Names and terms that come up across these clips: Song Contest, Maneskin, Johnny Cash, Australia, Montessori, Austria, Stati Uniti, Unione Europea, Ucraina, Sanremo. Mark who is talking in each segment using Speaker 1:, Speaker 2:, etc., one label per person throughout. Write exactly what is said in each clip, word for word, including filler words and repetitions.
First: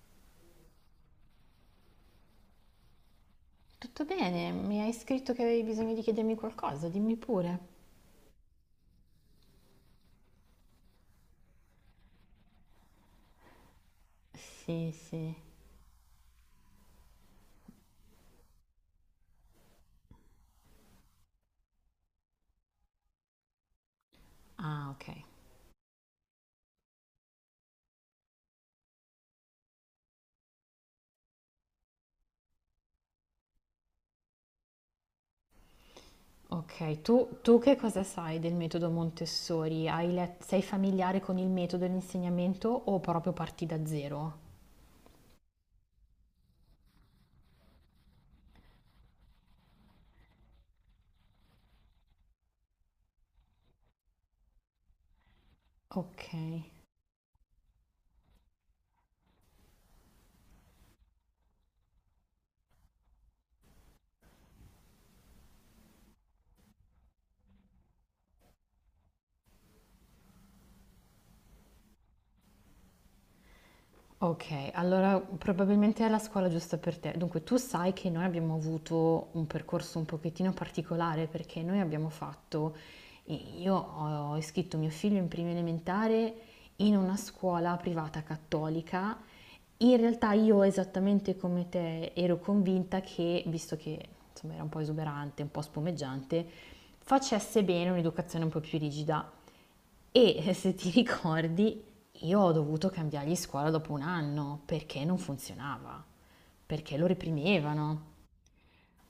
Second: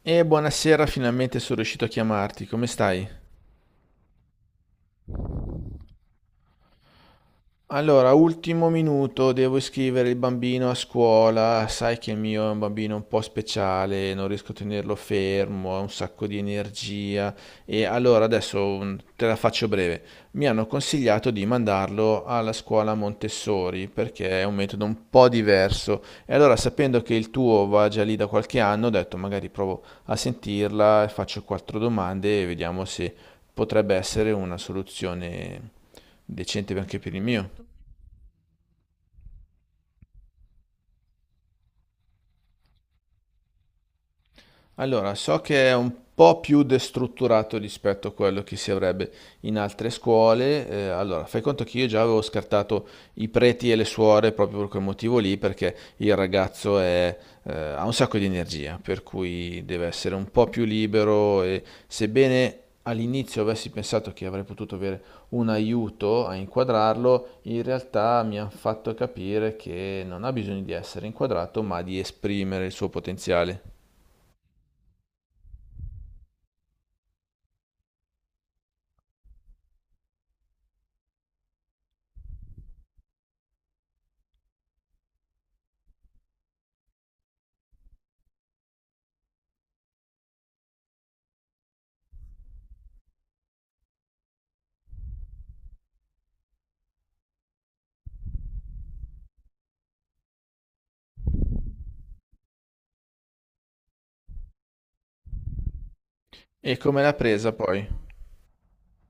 Speaker 1: E buonasera, finalmente sono riuscito a chiamarti. Come stai?
Speaker 2: Tutto bene, mi hai scritto che avevi bisogno di chiedermi qualcosa, dimmi pure.
Speaker 1: Allora, ultimo minuto, devo iscrivere il bambino a scuola. Sai che il mio è un bambino un po' speciale, non riesco a
Speaker 2: Sì,
Speaker 1: tenerlo
Speaker 2: sì.
Speaker 1: fermo, ha un sacco di energia. E allora adesso mm, te la faccio breve. Mi hanno consigliato di mandarlo alla scuola Montessori perché è un metodo
Speaker 2: Ah, ok.
Speaker 1: un po' diverso. E allora, sapendo che il tuo va già lì da qualche anno, ho detto magari provo a sentirla, faccio quattro domande e vediamo se potrebbe essere una soluzione decente anche
Speaker 2: Ok,
Speaker 1: per il
Speaker 2: tu,
Speaker 1: mio.
Speaker 2: tu che cosa sai del metodo Montessori? Hai let- sei familiare con il metodo e l'insegnamento o proprio parti da zero?
Speaker 1: Allora, so che è un po' più destrutturato rispetto a quello che si avrebbe in altre scuole. Eh, allora, fai conto che io già avevo scartato i preti e le suore proprio per quel motivo lì, perché il
Speaker 2: Ok.
Speaker 1: ragazzo è, eh, ha un sacco di energia, per cui deve essere un po' più libero e sebbene all'inizio avessi pensato che avrei potuto avere un aiuto a inquadrarlo, in realtà mi hanno fatto capire che non ha bisogno di essere inquadrato, ma di esprimere il suo potenziale.
Speaker 2: Okay, allora probabilmente è la scuola giusta per te. Dunque, tu sai che noi abbiamo avuto un percorso un pochettino particolare perché noi abbiamo fatto, i- io ho ho iscritto mio figlio in prima elementare in una scuola privata cattolica. In realtà io esattamente come te ero convinta che, visto che insomma era un po' esuberante, un po' spumeggiante, facesse bene un'educazione un po' più rigida. E se ti ricordi, io ho dovuto cambiargli scuola dopo un anno perché non funzionava,
Speaker 1: E
Speaker 2: perché
Speaker 1: come
Speaker 2: lo
Speaker 1: l'ha presa poi?
Speaker 2: reprimevano.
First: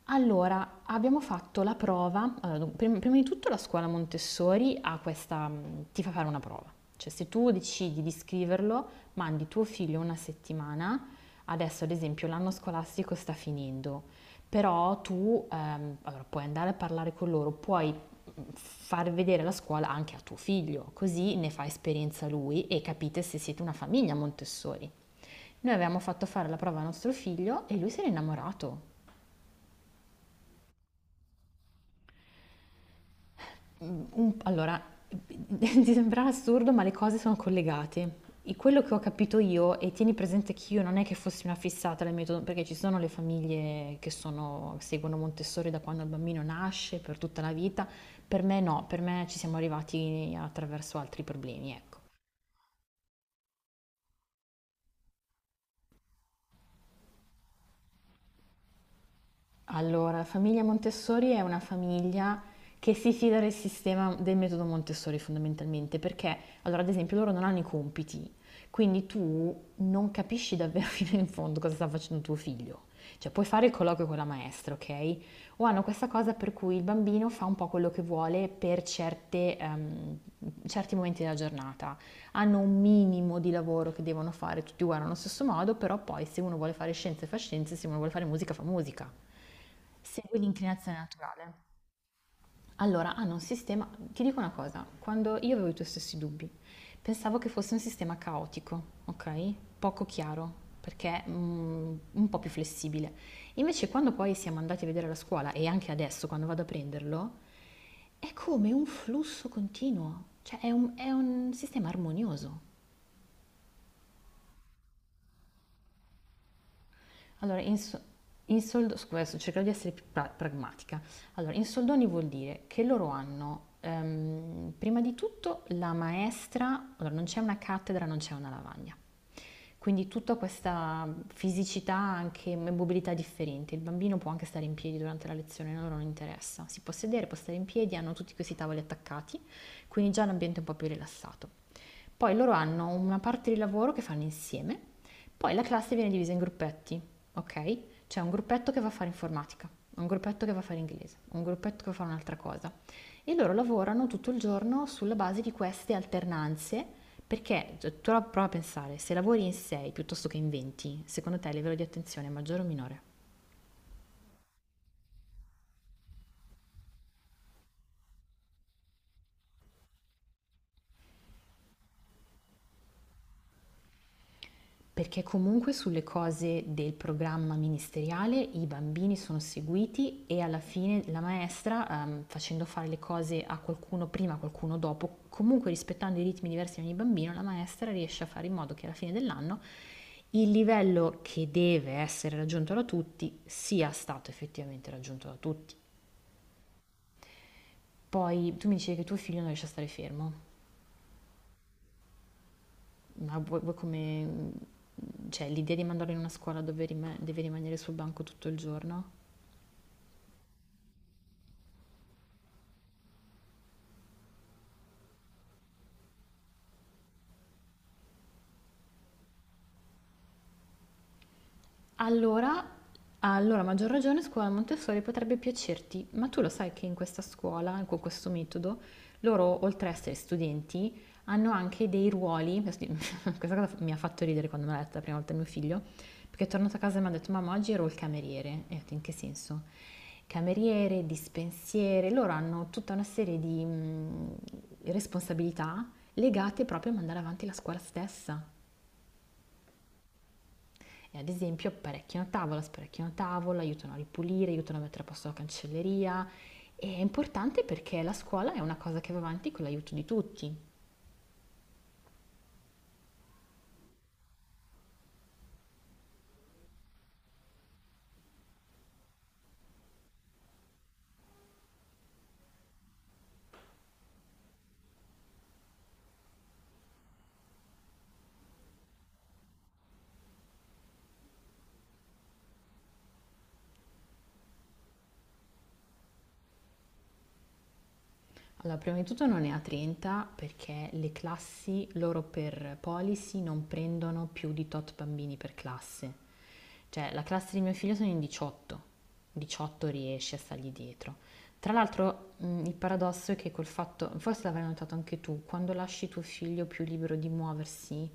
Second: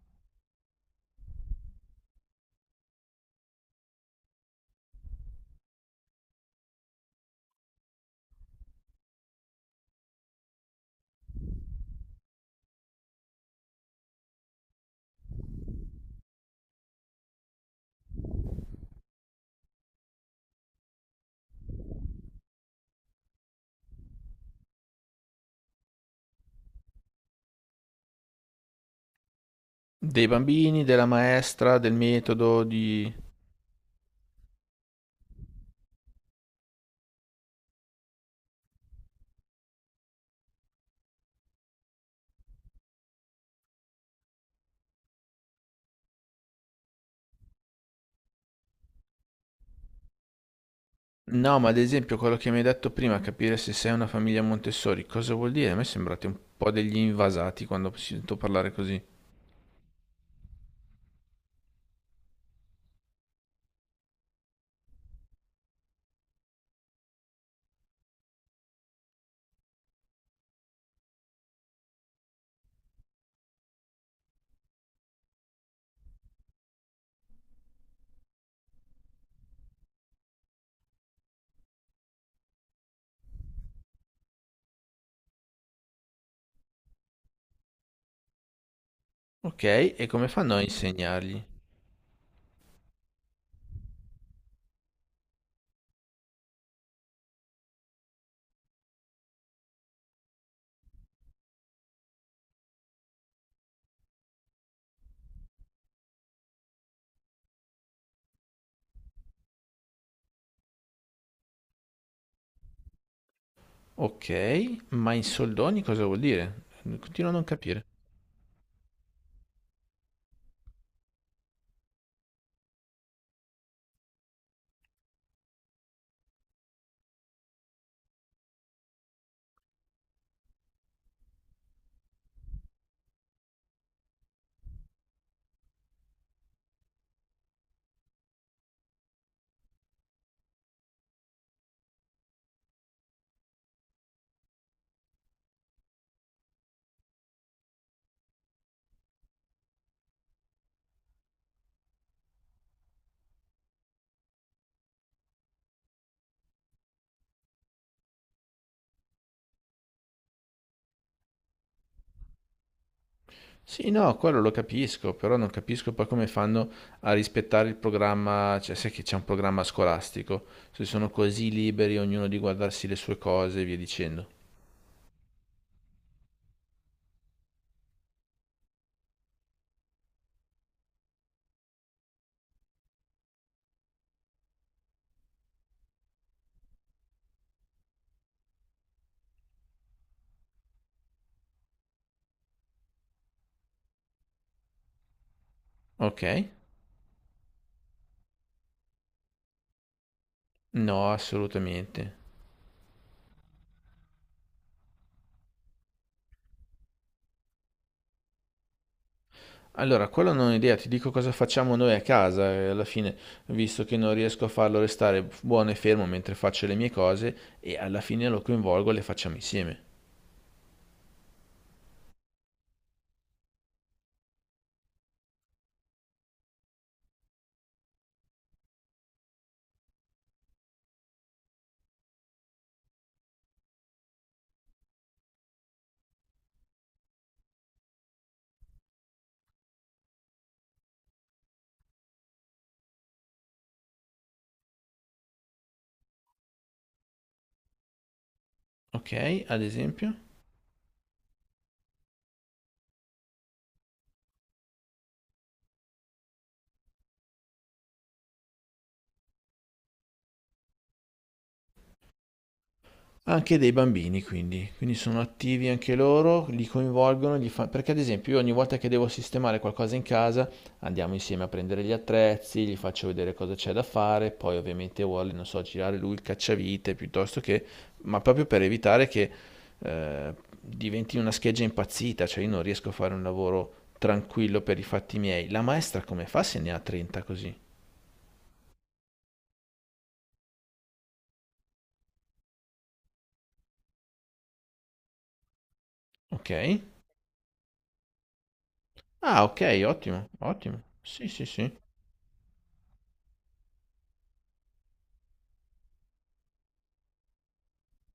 Speaker 2: Allora, abbiamo fatto la prova, allora, dun- prim- prima di tutto la scuola Montessori ha questa, mh, ti fa fare una prova, cioè se tu decidi di scriverlo, mandi tuo figlio una settimana, adesso ad esempio l'anno scolastico sta finendo, però tu ehm, allora, puoi andare a parlare con loro, puoi mh, far vedere la scuola anche a tuo figlio, così ne fa esperienza lui e capite se siete una famiglia Montessori. Noi avevamo fatto fare la prova a nostro figlio e lui si era innamorato.
Speaker 1: Dei bambini, della maestra, del metodo, di...
Speaker 2: Un- allora, ti sembrerà assurdo, ma le cose sono collegate. E quello che ho capito io, e tieni presente che io non è che fossi una fissata del metodo, perché ci sono le famiglie che sono- seguono Montessori da quando il bambino nasce, per tutta la vita, per me no, per me ci siamo arrivati attraverso altri
Speaker 1: No, ma
Speaker 2: problemi,
Speaker 1: ad
Speaker 2: ecco.
Speaker 1: esempio quello che mi hai detto prima, capire se sei una famiglia Montessori, cosa vuol dire? A me sembrate un po' degli invasati quando sento parlare così.
Speaker 2: Allora, la famiglia Montessori è una famiglia che si fida del sistema del metodo Montessori fondamentalmente, perché allora ad esempio loro non hanno i compiti, quindi tu non capisci davvero fino in fondo cosa sta facendo tuo figlio. Cioè puoi fare il colloquio con la maestra, ok? O hanno questa cosa per cui il bambino fa un po' quello che vuole per certe, ehm, certi momenti della giornata hanno un minimo di lavoro che devono fare, tutti guardano allo stesso modo, però poi se uno vuole fare scienze fa scienze, se uno vuole fare musica fa musica.
Speaker 1: Ok, e come
Speaker 2: Segue
Speaker 1: fanno a
Speaker 2: l'inclinazione
Speaker 1: insegnargli?
Speaker 2: naturale. Allora, hanno un sistema, ti dico una cosa, quando io avevo i tuoi stessi dubbi, pensavo che fosse un sistema caotico, ok? Poco chiaro, perché mm, un po' più flessibile. Invece quando poi siamo andati a vedere la scuola e anche adesso quando vado a prenderlo, è come un flusso continuo, cioè è un, è un sistema armonioso.
Speaker 1: Ok, ma in soldoni cosa vuol dire? Continuo a non
Speaker 2: Allora, in,
Speaker 1: capire.
Speaker 2: so- in soldo- scusa, adesso cercherò di essere più pra- pragmatica. Allora, in soldoni vuol dire che loro hanno, ehm, prima di tutto, la maestra, allora non c'è una cattedra, non c'è una lavagna. Quindi tutta questa fisicità, anche mobilità differente. Il bambino può anche stare in piedi durante la lezione, a loro non interessa. Si può sedere, può stare in piedi, hanno tutti questi tavoli attaccati, quindi già l'ambiente è un po' più rilassato. Poi loro hanno una parte di lavoro che fanno insieme, poi la classe viene divisa in gruppetti, ok? C'è un gruppetto che va a fare informatica, un gruppetto che va a fare inglese, un gruppetto che va a fare un'altra cosa. E loro lavorano tutto il giorno sulla base di queste alternanze, perché cioè, tu prova a pensare, se lavori in sei piuttosto che in venti, secondo te il livello di attenzione è maggiore o minore?
Speaker 1: Sì, no, quello lo capisco, però non capisco poi come fanno a rispettare il programma, cioè sai che c'è un programma scolastico, se sono così liberi ognuno di guardarsi le sue cose e via dicendo.
Speaker 2: Perché comunque sulle cose del programma ministeriale i bambini sono seguiti e alla fine la maestra, ehm, facendo fare le cose a qualcuno prima, a qualcuno dopo, comunque rispettando i ritmi diversi di ogni bambino, la maestra riesce a fare in modo che alla fine dell'anno il livello che deve essere raggiunto da tutti sia stato effettivamente raggiunto da tutti.
Speaker 1: Ok?
Speaker 2: Poi tu mi dicevi che tuo figlio non riesce a stare fermo,
Speaker 1: No, assolutamente.
Speaker 2: ma vuoi, vuoi come... Cioè, l'idea di mandarlo in una scuola dove rima- deve rimanere sul banco tutto il giorno?
Speaker 1: Allora, quello non ho idea, ti dico cosa facciamo noi a casa, eh, alla fine, visto che non riesco a farlo restare buono e fermo mentre faccio le mie cose e alla fine lo coinvolgo e le facciamo insieme.
Speaker 2: Allora, allora, a maggior ragione, scuola Montessori potrebbe piacerti, ma tu lo sai che in questa scuola, con questo metodo, loro, oltre a essere studenti, hanno anche dei ruoli. Questa cosa mi ha fatto ridere quando me l'ha detta la prima volta mio figlio, perché è tornato a casa e mi ha detto: Mamma, oggi ero il cameriere. E ho detto: In che senso? Cameriere, dispensiere, loro hanno tutta una serie di mm, responsabilità legate proprio a mandare avanti la scuola stessa.
Speaker 1: Ok? Ad esempio?
Speaker 2: E ad esempio apparecchiano tavola, sparecchiano tavola, aiutano a ripulire, aiutano a mettere a posto la cancelleria. E è importante perché la scuola è una cosa che va avanti con l'aiuto di tutti.
Speaker 1: Anche dei bambini quindi, quindi sono attivi anche loro, li coinvolgono, gli fa- perché ad esempio io ogni volta che devo sistemare qualcosa in casa andiamo insieme a prendere gli attrezzi, gli faccio vedere cosa c'è da fare, poi ovviamente vuole, non so, girare lui il cacciavite piuttosto che, ma proprio per evitare che eh, diventi una scheggia impazzita, cioè io non riesco a fare un lavoro tranquillo per i fatti miei. La maestra come fa se ne ha trenta così?
Speaker 2: Allora, prima di tutto non è a trenta perché le classi loro per policy non prendono più di tot bambini per classe.
Speaker 1: Ok?
Speaker 2: Cioè, la classe di mio figlio sono in diciotto,
Speaker 1: Ah, ok,
Speaker 2: diciotto
Speaker 1: ottimo,
Speaker 2: riesce a stargli
Speaker 1: ottimo.
Speaker 2: dietro.
Speaker 1: Sì, sì,
Speaker 2: Tra
Speaker 1: sì.
Speaker 2: l'altro, mh, il paradosso è che col fatto, forse l'avrai notato anche tu, quando lasci tuo figlio più libero di muoversi,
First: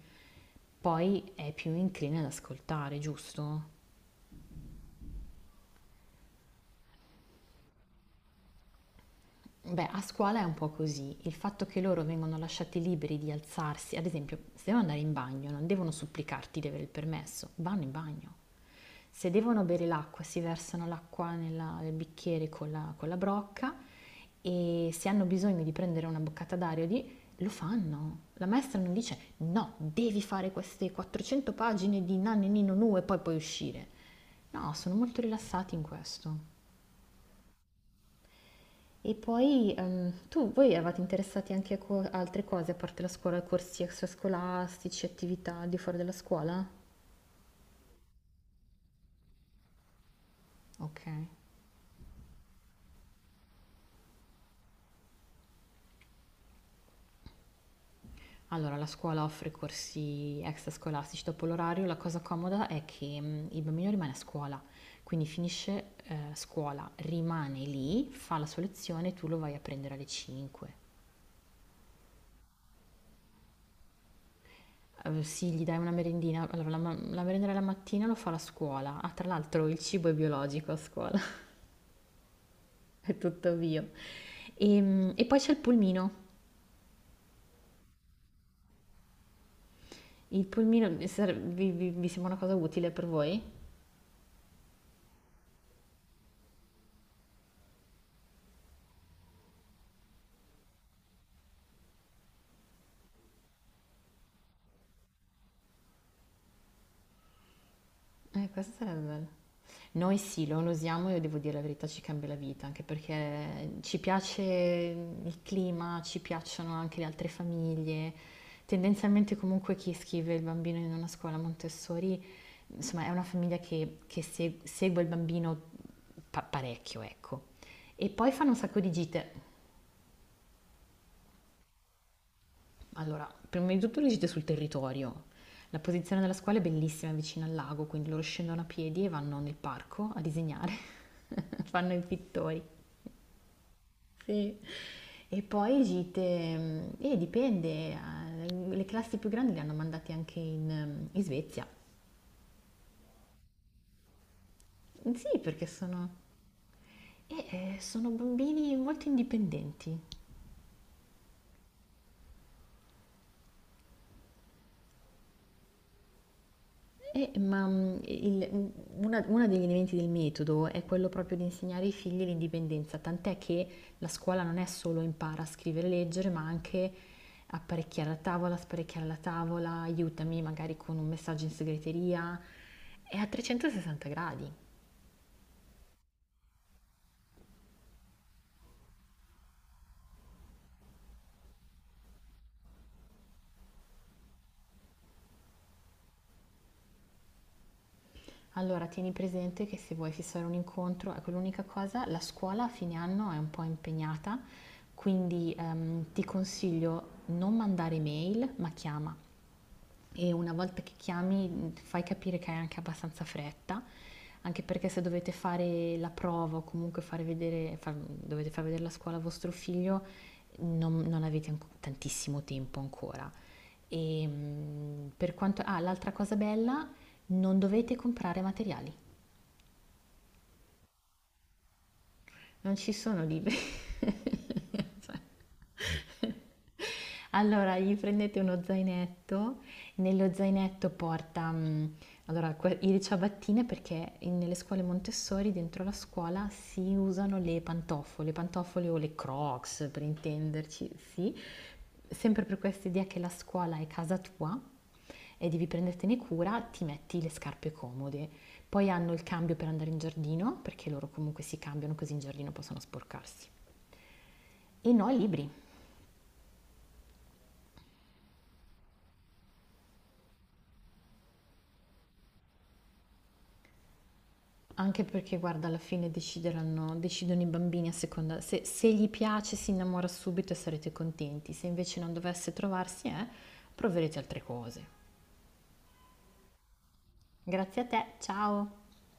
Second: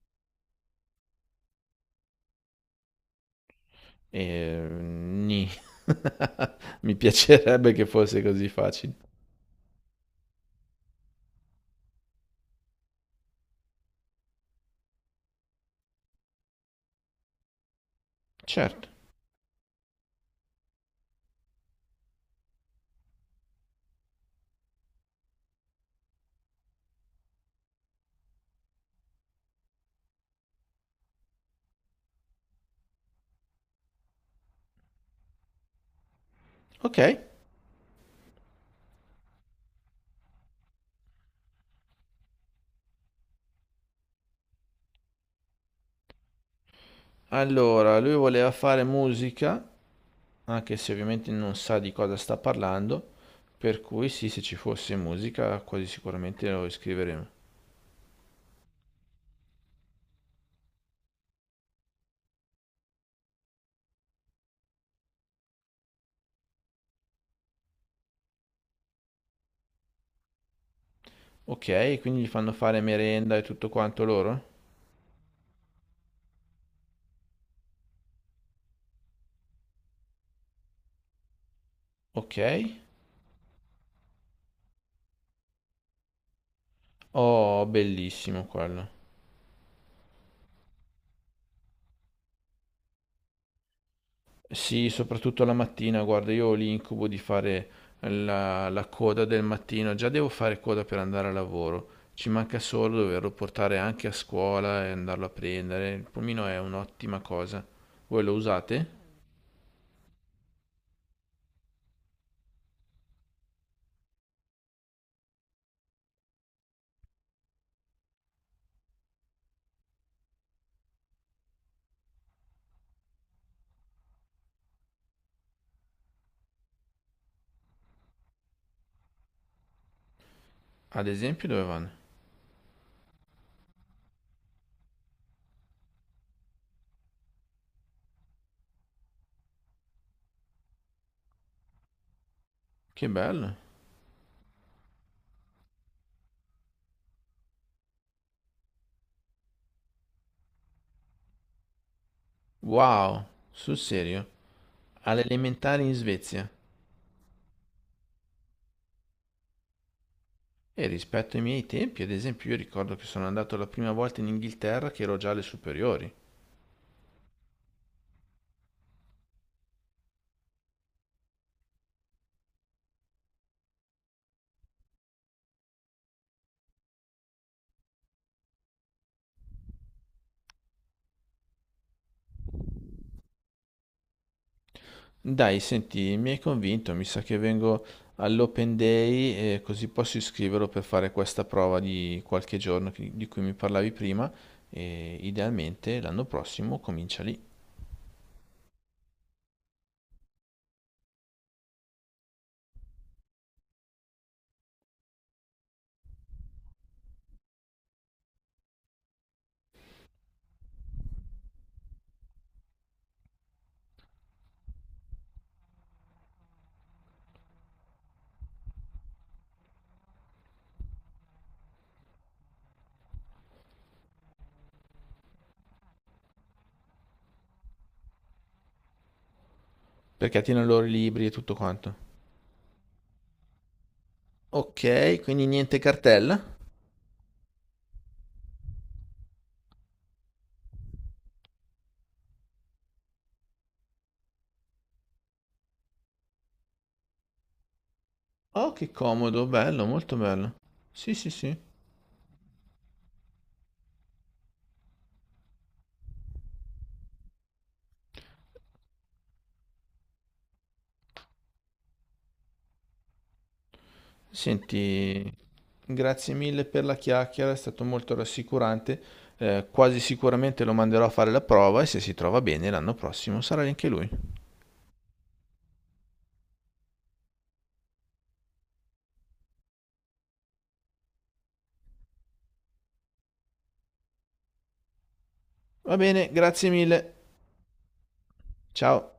Speaker 2: poi è più incline ad ascoltare, giusto?
Speaker 1: E... nì. Mi piacerebbe che fosse così facile.
Speaker 2: Beh, a scuola è un po' così. Il fatto che loro vengono lasciati liberi di alzarsi, ad esempio, se devono andare in bagno, non devono supplicarti di avere il permesso, vanno in bagno.
Speaker 1: Certo.
Speaker 2: Se devono bere l'acqua, si versano l'acqua nella- nel bicchiere con la, con la brocca e se hanno bisogno di prendere una boccata d'aria, o di- lo fanno. La maestra non dice no, devi fare queste quattrocento pagine di nanni nino nu e poi puoi uscire. No, sono molto rilassati in questo.
Speaker 1: Ok.
Speaker 2: E poi ehm, tu, voi eravate interessati anche a co- altre cose, a parte la scuola, corsi extrascolastici, attività al di fuori della scuola?
Speaker 1: Allora, lui voleva fare musica, anche se
Speaker 2: Ok.
Speaker 1: ovviamente non sa di cosa sta parlando, per cui sì, se ci fosse musica, quasi sicuramente lo iscriveremo.
Speaker 2: Allora, la scuola offre corsi extrascolastici dopo l'orario. La cosa comoda è che mh, il bambino rimane a scuola, quindi finisce eh, scuola, rimane lì, fa la sua lezione e tu lo vai a prendere alle cinque.
Speaker 1: Ok, quindi gli fanno fare merenda e tutto quanto loro?
Speaker 2: Eh, sì, gli dai una merendina. Allora, la, ma- la merenda della mattina lo fa la scuola. Ah, tra l'altro il cibo è biologico a scuola.
Speaker 1: Ok.
Speaker 2: È tutto mio. Ehm, E, poi c'è il pulmino.
Speaker 1: Oh, bellissimo quello.
Speaker 2: Il pulmino vi, sare- vi- vi- vi sembra una cosa utile per voi?
Speaker 1: Sì, soprattutto la mattina, guarda, io ho l'incubo di fare la, la coda del mattino, già devo fare coda per andare a lavoro, ci manca solo doverlo portare anche a scuola e andarlo a prendere, il pulmino è un'ottima cosa. Voi lo
Speaker 2: Eh, questo
Speaker 1: usate?
Speaker 2: sarebbe bello. Noi sì, lo usiamo e devo dire la verità, ci cambia la vita, anche perché ci piace il clima, ci piacciono anche le altre famiglie. Tendenzialmente comunque chi scrive il bambino in una scuola Montessori, insomma, è una famiglia che, che se- segue il bambino pa- parecchio, ecco. E poi fanno un sacco di gite.
Speaker 1: Ad esempio dove vanno?
Speaker 2: Allora, prima di tutto riuscite sul territorio. La posizione della scuola è bellissima, è vicino al lago, quindi loro scendono a piedi e vanno nel parco a disegnare. Fanno i pittori.
Speaker 1: Che bello!
Speaker 2: Sì. E poi gite, e dipende, eh, dipende, eh, le classi più grandi le hanno mandate anche in, mm, in Svezia.
Speaker 1: Wow, sul serio, alle
Speaker 2: Sì, perché
Speaker 1: elementari in
Speaker 2: sono,
Speaker 1: Svezia.
Speaker 2: eh, eh, sono bambini molto indipendenti.
Speaker 1: E rispetto ai miei tempi, ad esempio, io ricordo che sono andato la prima volta in Inghilterra che ero già alle superiori.
Speaker 2: Eh, ma mm, il- mm, una- Uno degli elementi del metodo è quello proprio di insegnare ai figli l'indipendenza, tant'è che la scuola non è solo impara a scrivere e leggere, ma anche apparecchiare la tavola, sparecchiare la tavola, aiutami magari con un messaggio in segreteria, è a trecentosessanta gradi.
Speaker 1: Dai, senti, mi hai convinto, mi sa che vengo all'Open Day e così posso iscriverlo per fare questa prova di qualche giorno che- di cui mi parlavi prima e idealmente l'anno prossimo comincia lì,
Speaker 2: Allora, tieni presente che se vuoi fissare un incontro, ecco l'unica cosa, la scuola a fine anno è un po' impegnata, quindi ehm, ti consiglio non mandare mail, ma chiama. E una volta che chiami fai capire che hai anche abbastanza fretta, anche perché se dovete fare la prova o comunque fare vedere, far- dovete far vedere la scuola a vostro figlio, non, non avete anco- tantissimo tempo ancora. E, mm, per quanto, ah, l'altra cosa bella, non dovete comprare materiali.
Speaker 1: perché tiene loro i libri e tutto quanto.
Speaker 2: Non ci sono liberi.
Speaker 1: Ok, quindi niente cartella?
Speaker 2: Allora, gli prendete uno zainetto, nello zainetto porta mm, allora, que- le ciabattine perché in- nelle scuole Montessori, dentro la scuola, si usano le pantofole, le
Speaker 1: Oh,
Speaker 2: pantofole
Speaker 1: che
Speaker 2: o le
Speaker 1: comodo, bello,
Speaker 2: Crocs per
Speaker 1: molto bello.
Speaker 2: intenderci,
Speaker 1: Sì, sì,
Speaker 2: sì,
Speaker 1: sì.
Speaker 2: sempre per questa idea che la scuola è casa tua e devi prendertene cura, ti metti le scarpe comode. Poi hanno il cambio per andare in giardino, perché loro comunque si cambiano così in giardino possono sporcarsi. E no ai
Speaker 1: Senti,
Speaker 2: libri,
Speaker 1: grazie mille per la chiacchiera, è stato molto rassicurante. Eh, quasi sicuramente lo manderò a fare la prova e se si trova bene l'anno prossimo sarà anche lui.
Speaker 2: anche perché guarda alla fine decideranno, decidono i bambini a seconda, se, se gli piace si innamora subito e sarete contenti, se invece non dovesse trovarsi eh, proverete altre cose.
Speaker 1: Va bene, grazie mille.
Speaker 2: Grazie a te, ciao!
Speaker 1: Ciao.